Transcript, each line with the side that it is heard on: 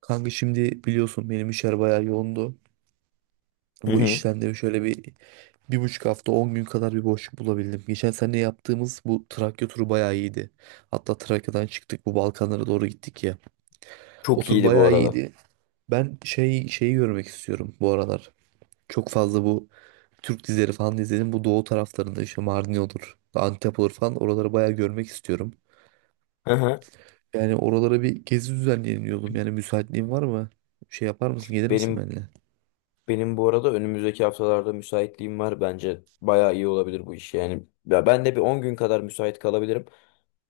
right: Kanka şimdi biliyorsun benim işler bayağı yoğundu.
left: Hı
right: Bu
left: hı.
right: işten de şöyle bir, 1,5 hafta 10 gün kadar bir boşluk bulabildim. Geçen sene yaptığımız bu Trakya turu bayağı iyiydi. Hatta Trakya'dan çıktık, bu Balkanlara doğru gittik ya. O
left: Çok
right: tur
left: iyiydi bu
right: bayağı
left: arada.
right: iyiydi. Ben şeyi görmek istiyorum bu aralar. Çok fazla bu Türk dizileri falan izledim. Bu doğu taraflarında işte Mardin olur, Antep olur falan, oraları bayağı görmek istiyorum.
left: Hı hı.
right: Yani oralara bir gezi düzenleyelim diyordum. Yani müsaitliğin var mı? Şey yapar mısın? Gelir misin
left: Benim
right: benimle?
left: benim bu arada önümüzdeki haftalarda müsaitliğim var. Bence bayağı iyi olabilir bu iş yani. Ya ben de bir 10 gün kadar müsait kalabilirim.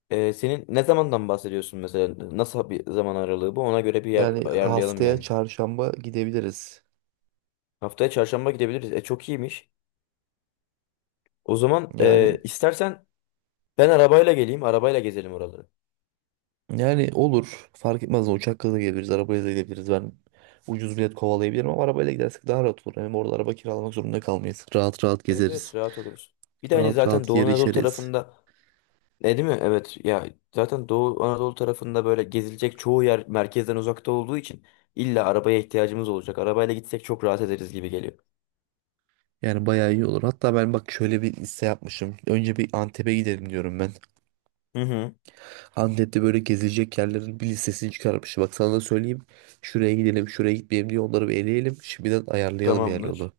left: Senin ne zamandan bahsediyorsun mesela? Nasıl bir zaman aralığı bu? Ona göre bir yer
right: Yani
left: ayarlayalım
right: haftaya
left: yani.
right: çarşamba gidebiliriz.
left: Haftaya çarşamba gidebiliriz. E çok iyiymiş. O zaman
right: Yani
left: istersen ben arabayla geleyim. Arabayla gezelim oraları.
right: yani olur. Fark etmez. Uçakla da gelebiliriz, arabayla da gidebiliriz. Ben ucuz bilet kovalayabilirim ama arabayla gidersek daha rahat olur. Hem orada araba kiralamak zorunda kalmayız. Rahat rahat
left: Evet
right: gezeriz.
left: evet, rahat oluruz. Bir de hani
right: Rahat
left: zaten
right: rahat
left: Doğu
right: yer
left: Anadolu
right: içeriz.
left: tarafında. E değil mi? Evet ya, zaten Doğu Anadolu tarafında böyle gezilecek çoğu yer merkezden uzakta olduğu için illa arabaya ihtiyacımız olacak. Arabayla gitsek çok rahat ederiz gibi geliyor.
right: Yani bayağı iyi olur. Hatta ben bak şöyle bir liste yapmışım. Önce bir Antep'e gidelim diyorum ben.
left: Hı hı.
right: Antep'te böyle gezilecek yerlerin bir listesini çıkarmış. Bak sana da söyleyeyim. Şuraya gidelim, şuraya gitmeyelim diye onları bir eleyelim. Şimdiden ayarlayalım yani onu.
left: Tamamdır.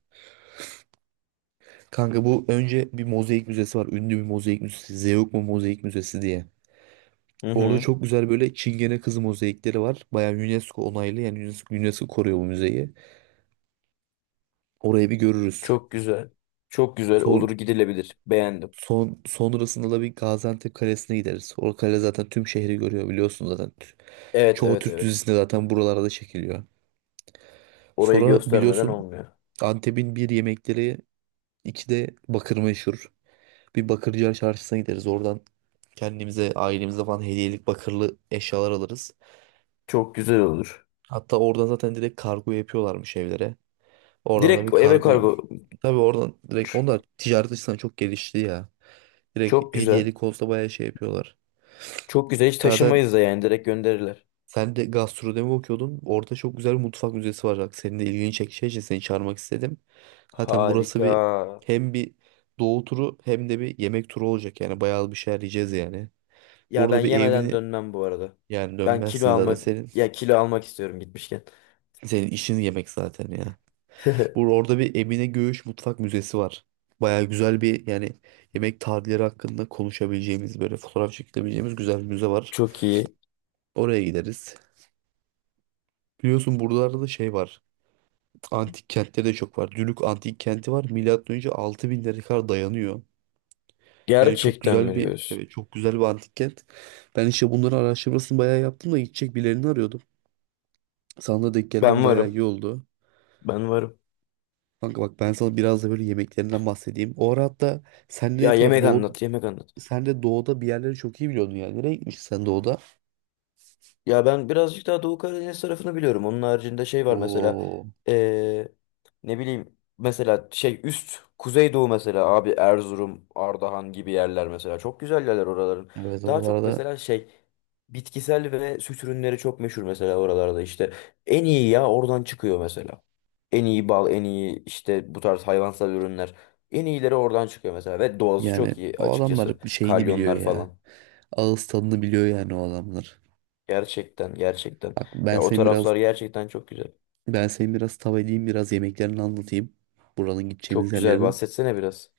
right: Kanka bu, önce bir mozaik müzesi var. Ünlü bir mozaik müzesi. Zeugma Mozaik Müzesi diye.
left: Hı
right: Orada
left: hı.
right: çok güzel böyle Çingene kızı mozaikleri var. Bayağı UNESCO onaylı, yani UNESCO koruyor bu müzeyi. Orayı bir görürüz.
left: Çok güzel. Çok güzel olur,
right: Son,
left: gidilebilir. Beğendim.
right: sonrasında da bir Gaziantep Kalesi'ne gideriz. O kale zaten tüm şehri görüyor biliyorsun zaten.
left: Evet
right: Çoğu
left: evet
right: Türk
left: evet.
right: dizisinde zaten buralarda çekiliyor.
left: Orayı
right: Sonra
left: göstermeden
right: biliyorsun
left: olmuyor.
right: Antep'in bir yemekleri, iki de bakır meşhur. Bir Bakırcılar Çarşısı'na gideriz. Oradan kendimize, ailemize falan hediyelik bakırlı eşyalar alırız.
left: Çok güzel olur.
right: Hatta oradan zaten direkt kargo yapıyorlarmış evlere. Oradan da
left: Direkt
right: bir
left: eve
right: kargoyu.
left: kargo.
right: Tabii oradan direkt onlar
left: Ç-
right: ticaret açısından çok gelişti ya.
left: Çok
right: Direkt
left: güzel.
right: hediyelik olsa bayağı şey yapıyorlar.
left: Çok güzel. Hiç
right: Zaten
left: taşımayız da yani, direkt gönderirler.
right: sen de gastronomi okuyordun. Orada çok güzel bir mutfak müzesi var. Bak, senin de ilgini çekeceği için seni çağırmak istedim. Zaten burası
left: Harika.
right: bir, hem bir doğu turu hem de bir yemek turu olacak. Yani bayağı bir şeyler yiyeceğiz yani.
left: Ya ben
right: Burada bir
left: yemeden
right: evine
left: dönmem bu arada.
right: yani
left: Ben kilo
right: Dönmezsin zaten,
left: almak
right: senin
left: Ya kilo almak istiyorum gitmişken.
right: senin işin yemek zaten ya. Orada bir Emine Göğüş Mutfak Müzesi var. Baya güzel bir, yani yemek tarihleri hakkında konuşabileceğimiz, böyle fotoğraf çekebileceğimiz güzel bir müze var.
left: Çok iyi.
right: Oraya gideriz. Biliyorsun buralarda da şey var. Antik kentleri de çok var. Dülük Antik Kenti var. Milattan önce 6000'lere kadar dayanıyor. Yani çok
left: Gerçekten
right: güzel
left: mi
right: bir,
left: diyorsun?
right: evet, çok güzel bir antik kent. Ben işte bunların araştırmasını bayağı yaptım da gidecek birilerini arıyordum. Sana da denk gelmem
left: Ben
right: bayağı
left: varım.
right: iyi oldu.
left: Ben varım.
right: Kanka bak, ben sana biraz da böyle yemeklerinden bahsedeyim. O ara hatta sen de
left: Ya
right: ne tarafı
left: yemek
right: doğu
left: anlat, yemek anlat.
right: sen de doğuda bir yerleri çok iyi biliyordun yani. Nereye gitmiştin sen doğuda?
left: Ya ben birazcık daha Doğu Karadeniz tarafını biliyorum. Onun haricinde şey var mesela,
right: Oo,
left: eee, ne bileyim, mesela şey üst Kuzeydoğu, mesela abi Erzurum, Ardahan gibi yerler mesela, çok güzel yerler oraların.
right: evet,
left: Daha çok
right: oralarda
left: mesela şey, bitkisel ve süt ürünleri çok meşhur mesela oralarda, işte en iyi ya oradan çıkıyor mesela. En iyi bal, en iyi işte bu tarz hayvansal ürünler. En iyileri oradan çıkıyor mesela ve doğası
right: yani
left: çok iyi
right: o
left: açıkçası.
right: adamlar bir şeyini biliyor
left: Kalyonlar
right: ya.
left: falan.
right: Ağız tadını biliyor yani o adamlar.
left: Gerçekten gerçekten.
right: Bak ben
left: Ya o
right: senin biraz
left: taraflar gerçekten çok güzel.
right: ben senin biraz tav edeyim, biraz yemeklerini anlatayım. Buranın, gideceğimiz
left: Çok güzel,
right: yerlerin.
left: bahsetsene biraz.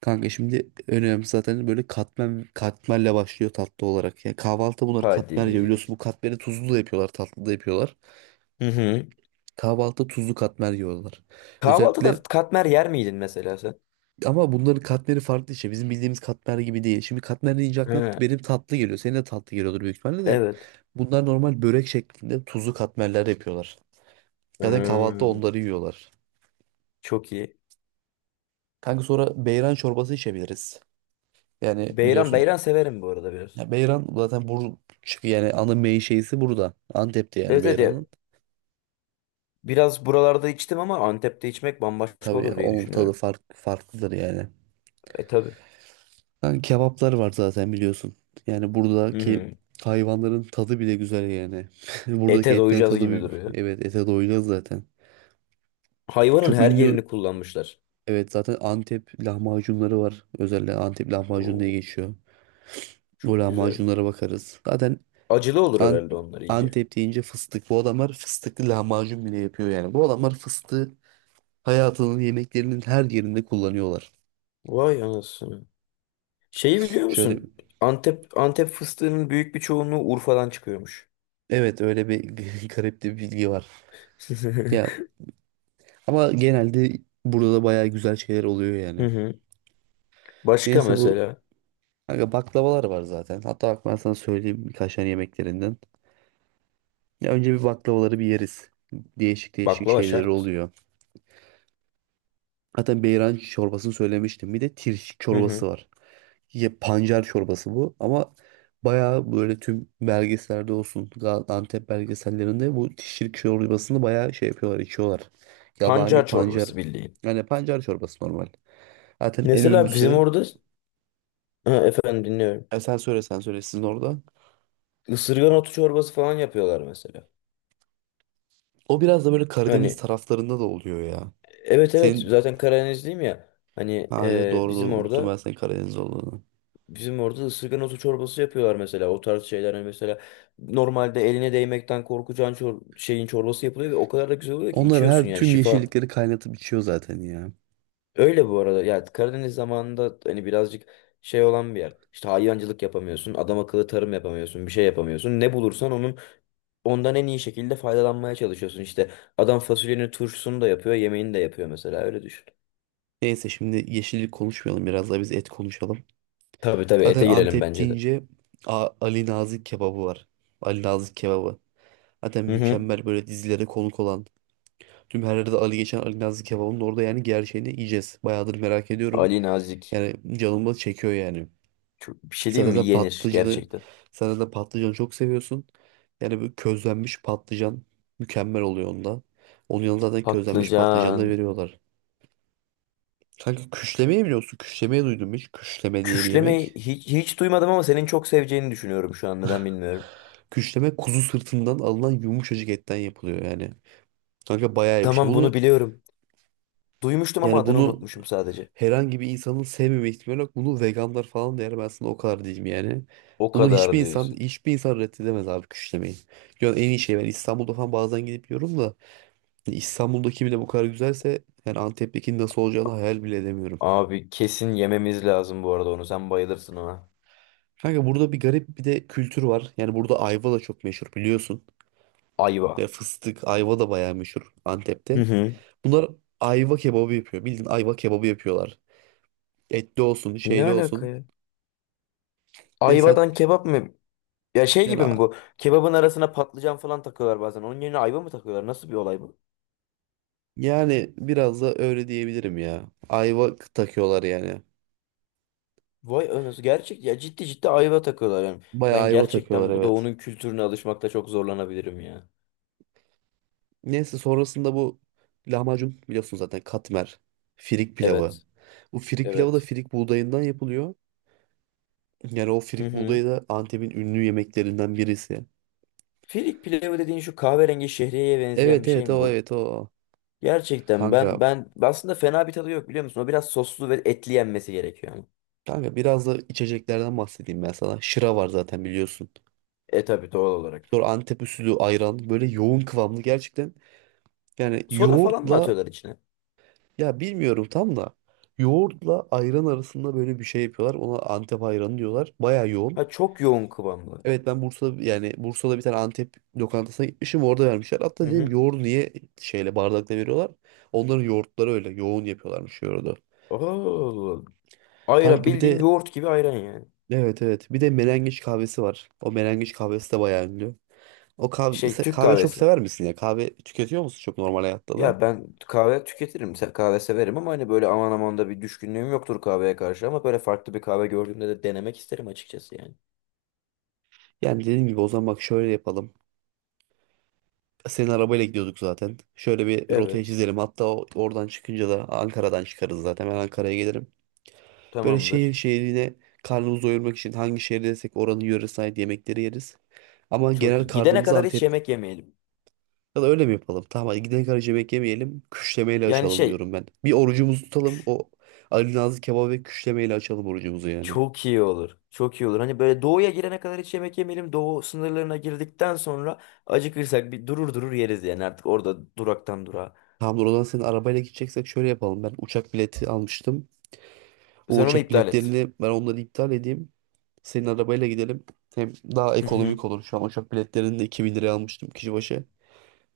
right: Kanka şimdi önemli, zaten böyle katmer, katmerle başlıyor tatlı olarak. Yani kahvaltı, bunlar katmer ya,
left: Hadi.
right: biliyorsun bu katmeri tuzlu da yapıyorlar, tatlı da yapıyorlar.
left: Hı hı.
right: Kahvaltıda tuzlu katmer yiyorlar. Özellikle,
left: Kahvaltıda katmer yer miydin mesela sen?
right: ama bunların katmeri farklı işte. Bizim bildiğimiz katmer gibi değil. Şimdi katmer deyince aklına
left: He.
right: benim tatlı geliyor. Senin de tatlı geliyordur büyük ihtimalle de.
left: Evet.
right: Bunlar normal börek şeklinde tuzlu katmerler yapıyorlar. Zaten kahvaltıda
left: Hmm.
right: onları yiyorlar.
left: Çok iyi.
right: Kanka sonra beyran çorbası içebiliriz. Yani
left: Beyran,
right: biliyorsun
left: beyran severim bu arada biraz.
right: ya, beyran zaten çünkü yani ana mey şeysi burada. Antep'te yani
left: Evet evet ya.
right: beyranın.
left: Biraz buralarda içtim ama Antep'te içmek bambaşka
right: Tabii ya,
left: olur diye
right: onun tadı
left: düşünüyorum.
right: farklıdır yani.
left: E tabii.
right: Yani kebaplar var zaten biliyorsun. Yani
left: Hı
right: buradaki
left: hı.
right: hayvanların tadı bile güzel yani. Buradaki
left: Ete
right: etlerin
left: doyacağız
right: tadı
left: gibi duruyor.
right: evet, ete doyuyor zaten.
left: Hayvanın
right: Çok
left: her
right: ünlü,
left: yerini kullanmışlar.
right: evet, zaten Antep lahmacunları var. Özellikle Antep lahmacun diye
left: Oo,
right: geçiyor. O
left: çok güzel.
right: lahmacunlara bakarız. Zaten
left: Acılı olur
right: An-
left: herhalde onlar iyice.
right: Antep deyince fıstık. Bu adamlar fıstıklı lahmacun bile yapıyor yani. Bu adamlar fıstığı hayatının yemeklerinin her yerinde kullanıyorlar.
left: Vay anasını. Şeyi biliyor
right: Şöyle
left: musun? Antep, Antep fıstığının büyük bir çoğunluğu Urfa'dan çıkıyormuş.
right: evet, öyle bir garip de bir bilgi var. Ya, ama genelde burada da bayağı güzel şeyler oluyor
left: Hı
right: yani.
left: hı. Başka
right: Neyse
left: mesela,
right: kanka baklavalar var zaten. Hatta bak, ben sana söyleyeyim birkaç tane yemeklerinden. Ya önce bir baklavaları bir yeriz. Değişik değişik
left: baklava
right: şeyleri
left: şart.
right: oluyor. Zaten beyran çorbasını söylemiştim. Bir de tirş
left: Hı
right: çorbası
left: hı.
right: var. Ya pancar çorbası bu ama bayağı böyle tüm belgesellerde olsun, Antep belgesellerinde bu tirş çorbasını bayağı şey yapıyorlar, içiyorlar. Yabani
left: Pancar
right: pancar.
left: çorbası bildiğin.
right: Yani pancar çorbası normal. Zaten en
left: Mesela bizim
right: ünlüsü.
left: orada, ha, efendim, dinliyorum.
right: Sen söyle, sen söyle, sizin orada.
left: Isırgan otu çorbası falan yapıyorlar mesela.
right: O biraz da böyle Karadeniz
left: Hani
right: taraflarında da oluyor ya.
left: evet evet,
right: Senin
left: zaten Karadenizliyim ya. Hani
right: ha, evet, doğru,
left: bizim
right: doğru, unuttum ben
left: orada,
right: senin Karadeniz olduğunu.
left: bizim orada ısırgan otu çorbası yapıyorlar mesela. O tarz şeyler hani, mesela normalde eline değmekten korkacağın şeyin çorbası yapılıyor ve o kadar da güzel oluyor ki
right: Onlar
left: içiyorsun,
right: her
left: yani
right: tüm
left: şifa.
right: yeşillikleri kaynatıp içiyor zaten ya.
left: Öyle bu arada. Ya Karadeniz zamanında hani birazcık şey olan bir yer. İşte hayvancılık yapamıyorsun, adam akıllı tarım yapamıyorsun, bir şey yapamıyorsun. Ne bulursan onun, ondan en iyi şekilde faydalanmaya çalışıyorsun. İşte adam fasulyenin turşusunu da yapıyor, yemeğini de yapıyor mesela. Öyle düşün.
right: Neyse şimdi yeşillik konuşmayalım, biraz da biz et konuşalım.
left: Tabii tabii,
right: Zaten
left: ete girelim
right: Antep
left: bence de.
right: deyince Ali Nazik kebabı var. Ali Nazik kebabı. Zaten
left: Hı hı.
right: mükemmel, böyle dizilere konuk olan. Tüm her yerde Ali geçen, Ali Nazik kebabının orada yani gerçeğini yiyeceğiz. Bayağıdır merak ediyorum.
left: Ali Nazik.
right: Yani canımı çekiyor yani.
left: Çok, bir şey diyeyim
right: Zaten
left: mi?
right: de
left: Yenir
right: patlıcanı,
left: gerçekten.
right: zaten de patlıcanı çok seviyorsun. Yani böyle közlenmiş patlıcan mükemmel oluyor onda. Onun yanında zaten közlenmiş patlıcanı da
left: Patlıcan.
right: veriyorlar. Kanka küşlemeyi biliyorsun. Küşlemeyi duydum hiç. Küşleme diye bir
left: Küşlemeyi
right: yemek.
left: hiç, hiç duymadım ama senin çok seveceğini düşünüyorum şu an. Neden bilmiyorum.
right: Küşleme kuzu sırtından alınan yumuşacık etten yapılıyor yani. Kanka bayağı iyi bir şey.
left: Tamam, bunu
right: Bunu
left: biliyorum. Duymuştum ama
right: yani
left: adını
right: bunu
left: unutmuşum sadece.
right: herhangi bir insanın sevmeme ihtimali yok. Bunu veganlar falan da yer. Ben sana o kadar diyeyim yani.
left: O
right: Bunu hiçbir
left: kadar
right: insan,
left: diyorsun.
right: hiçbir insan reddedemez abi küşlemeyi. Yani en iyi şey, ben İstanbul'da falan bazen gidip yiyorum da İstanbul'daki bile bu kadar güzelse yani Antep'teki nasıl olacağını hayal bile edemiyorum.
left: Abi kesin yememiz lazım bu arada onu. Sen bayılırsın ona.
right: Kanka burada bir garip bir de kültür var. Yani burada ayva da çok meşhur biliyorsun.
left: Ayva.
right: Ve fıstık, ayva da bayağı meşhur
left: Hı
right: Antep'te.
left: hı.
right: Bunlar ayva kebabı yapıyor. Bildiğin ayva kebabı yapıyorlar. Etli olsun,
left: Ne
right: şeyli
left: alaka
right: olsun.
left: ya?
right: Ve sen
left: Ayvadan kebap mı? Ya şey gibi
right: Yani,
left: mi bu? Kebabın arasına patlıcan falan takıyorlar bazen. Onun yerine ayva mı takıyorlar? Nasıl bir olay bu?
right: yani biraz da öyle diyebilirim ya. Ayva takıyorlar yani.
left: Vay anasını. Gerçek ya, ciddi ciddi ayva takıyorlar yani.
right: Bayağı
left: Ben
right: ayva takıyorlar,
left: gerçekten bu
right: evet.
left: doğunun kültürüne alışmakta çok zorlanabilirim ya.
right: Neyse sonrasında bu lahmacun biliyorsun, zaten katmer, firik pilavı.
left: Evet.
right: Bu firik pilavı da
left: Evet.
right: firik buğdayından yapılıyor. Yani o
left: Hı
right: firik
left: hı.
right: buğdayı da Antep'in ünlü yemeklerinden birisi.
left: Firik pilavı dediğin şu kahverengi şehriyeye benzeyen
right: Evet,
left: bir şey
right: evet,
left: mi
right: o.
left: bu?
right: Evet, o.
left: Gerçekten
right: Kanka,
left: ben aslında fena bir tadı yok biliyor musun? O biraz soslu ve etli yenmesi gerekiyor.
right: kanka biraz da içeceklerden bahsedeyim ben sana. Şıra var zaten biliyorsun.
left: E tabii, doğal olarak.
right: Sonra Antep usulü ayran, böyle yoğun kıvamlı gerçekten. Yani
left: Soda falan mı
right: yoğurtla,
left: atıyorlar içine?
right: ya bilmiyorum tam da, yoğurtla ayran arasında böyle bir şey yapıyorlar. Ona Antep ayranı diyorlar. Baya yoğun.
left: Ha, çok yoğun kıvamlı.
right: Evet, ben Bursa'da, yani Bursa'da bir tane Antep lokantasına gitmişim, orada vermişler. Hatta
left: Hı
right: dedim
left: hı.
right: yoğurdu niye şeyle, bardakla veriyorlar? Onların yoğurtları, öyle yoğun yapıyorlarmış yoğurdu.
left: Oo. Ayran
right: Kanka bir
left: bildiğin
right: de,
left: yoğurt gibi ayran yani.
right: evet, evet, bir de melengiç kahvesi var. O melengiç kahvesi de bayağı ünlü. O kahve,
left: Şey, Türk
right: kahve çok
left: kahvesi.
right: sever misin ya? Kahve tüketiyor musun çok, normal hayatta da?
left: Ya ben kahve tüketirim. Kahve severim ama hani böyle aman aman da bir düşkünlüğüm yoktur kahveye karşı, ama böyle farklı bir kahve gördüğümde de denemek isterim açıkçası yani.
right: Yani dediğim gibi, o zaman bak şöyle yapalım. Senin arabayla gidiyorduk zaten. Şöyle bir rotayı
left: Evet.
right: çizelim. Hatta oradan çıkınca da Ankara'dan çıkarız zaten. Ben Ankara'ya gelirim. Böyle şehir
left: Tamamdır.
right: şehrine karnımızı doyurmak için hangi şehirdeysek oranın yöresine ait yemekleri yeriz. Ama
left: Çok
right: genel
left: iyi. Gidene
right: karnımız
left: kadar hiç
right: Antep.
left: yemek yemeyelim.
right: Ya da öyle mi yapalım? Tamam, hadi gidene kadar hiç yemek yemeyelim. Küşlemeyle
left: Yani
right: açalım
left: şey
right: diyorum ben. Bir orucumuzu tutalım. O Ali Nazlı kebabı ve küşlemeyle açalım orucumuzu yani.
left: Çok iyi olur. Çok iyi olur. Hani böyle doğuya girene kadar hiç yemek yemeyelim. Doğu sınırlarına girdikten sonra acıkırsak bir durur durur yeriz yani, artık orada duraktan durağa.
right: Tamamdır, o zaman senin arabayla gideceksek şöyle yapalım. Ben uçak bileti almıştım. O
left: Sen onu
right: uçak
left: iptal et.
right: biletlerini ben, onları iptal edeyim. Senin arabayla gidelim. Hem daha
left: Hı hı.
right: ekonomik olur. Şu an uçak biletlerini de 2.000 liraya almıştım kişi başı.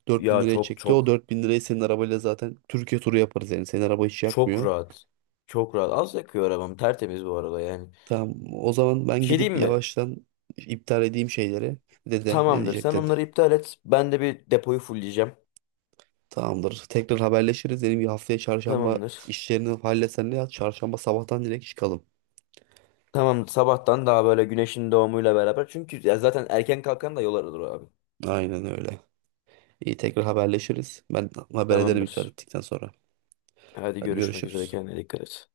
right: 4.000
left: Ya
right: liraya
left: çok
right: çekti. O
left: çok
right: 4.000 lirayı senin arabayla zaten Türkiye turu yaparız yani. Senin araba hiç
left: çok
right: yakmıyor.
left: rahat. Çok rahat. Az yakıyor arabam. Tertemiz bu arada yani.
right: Tamam, o zaman
left: Bir
right: ben
left: şey
right: gidip
left: diyeyim mi?
right: yavaştan iptal edeyim şeyleri. Dede ne
left: Tamamdır. Sen
right: diyecektin?
left: onları iptal et. Ben de bir depoyu fulleyeceğim.
right: Tamamdır. Tekrar haberleşiriz. Benim bir haftaya çarşamba
left: Tamamdır.
right: işlerini halletsen ne yap? Çarşamba sabahtan direkt çıkalım.
left: Tamam, sabahtan daha böyle güneşin doğumuyla beraber. Çünkü ya zaten erken kalkan da yol alır abi.
right: Aynen öyle. İyi, tekrar haberleşiriz. Ben haber ederim iptal
left: Tamamdır.
right: ettikten sonra.
left: Hadi
right: Hadi
left: görüşmek üzere.
right: görüşürüz.
left: Kendine dikkat et.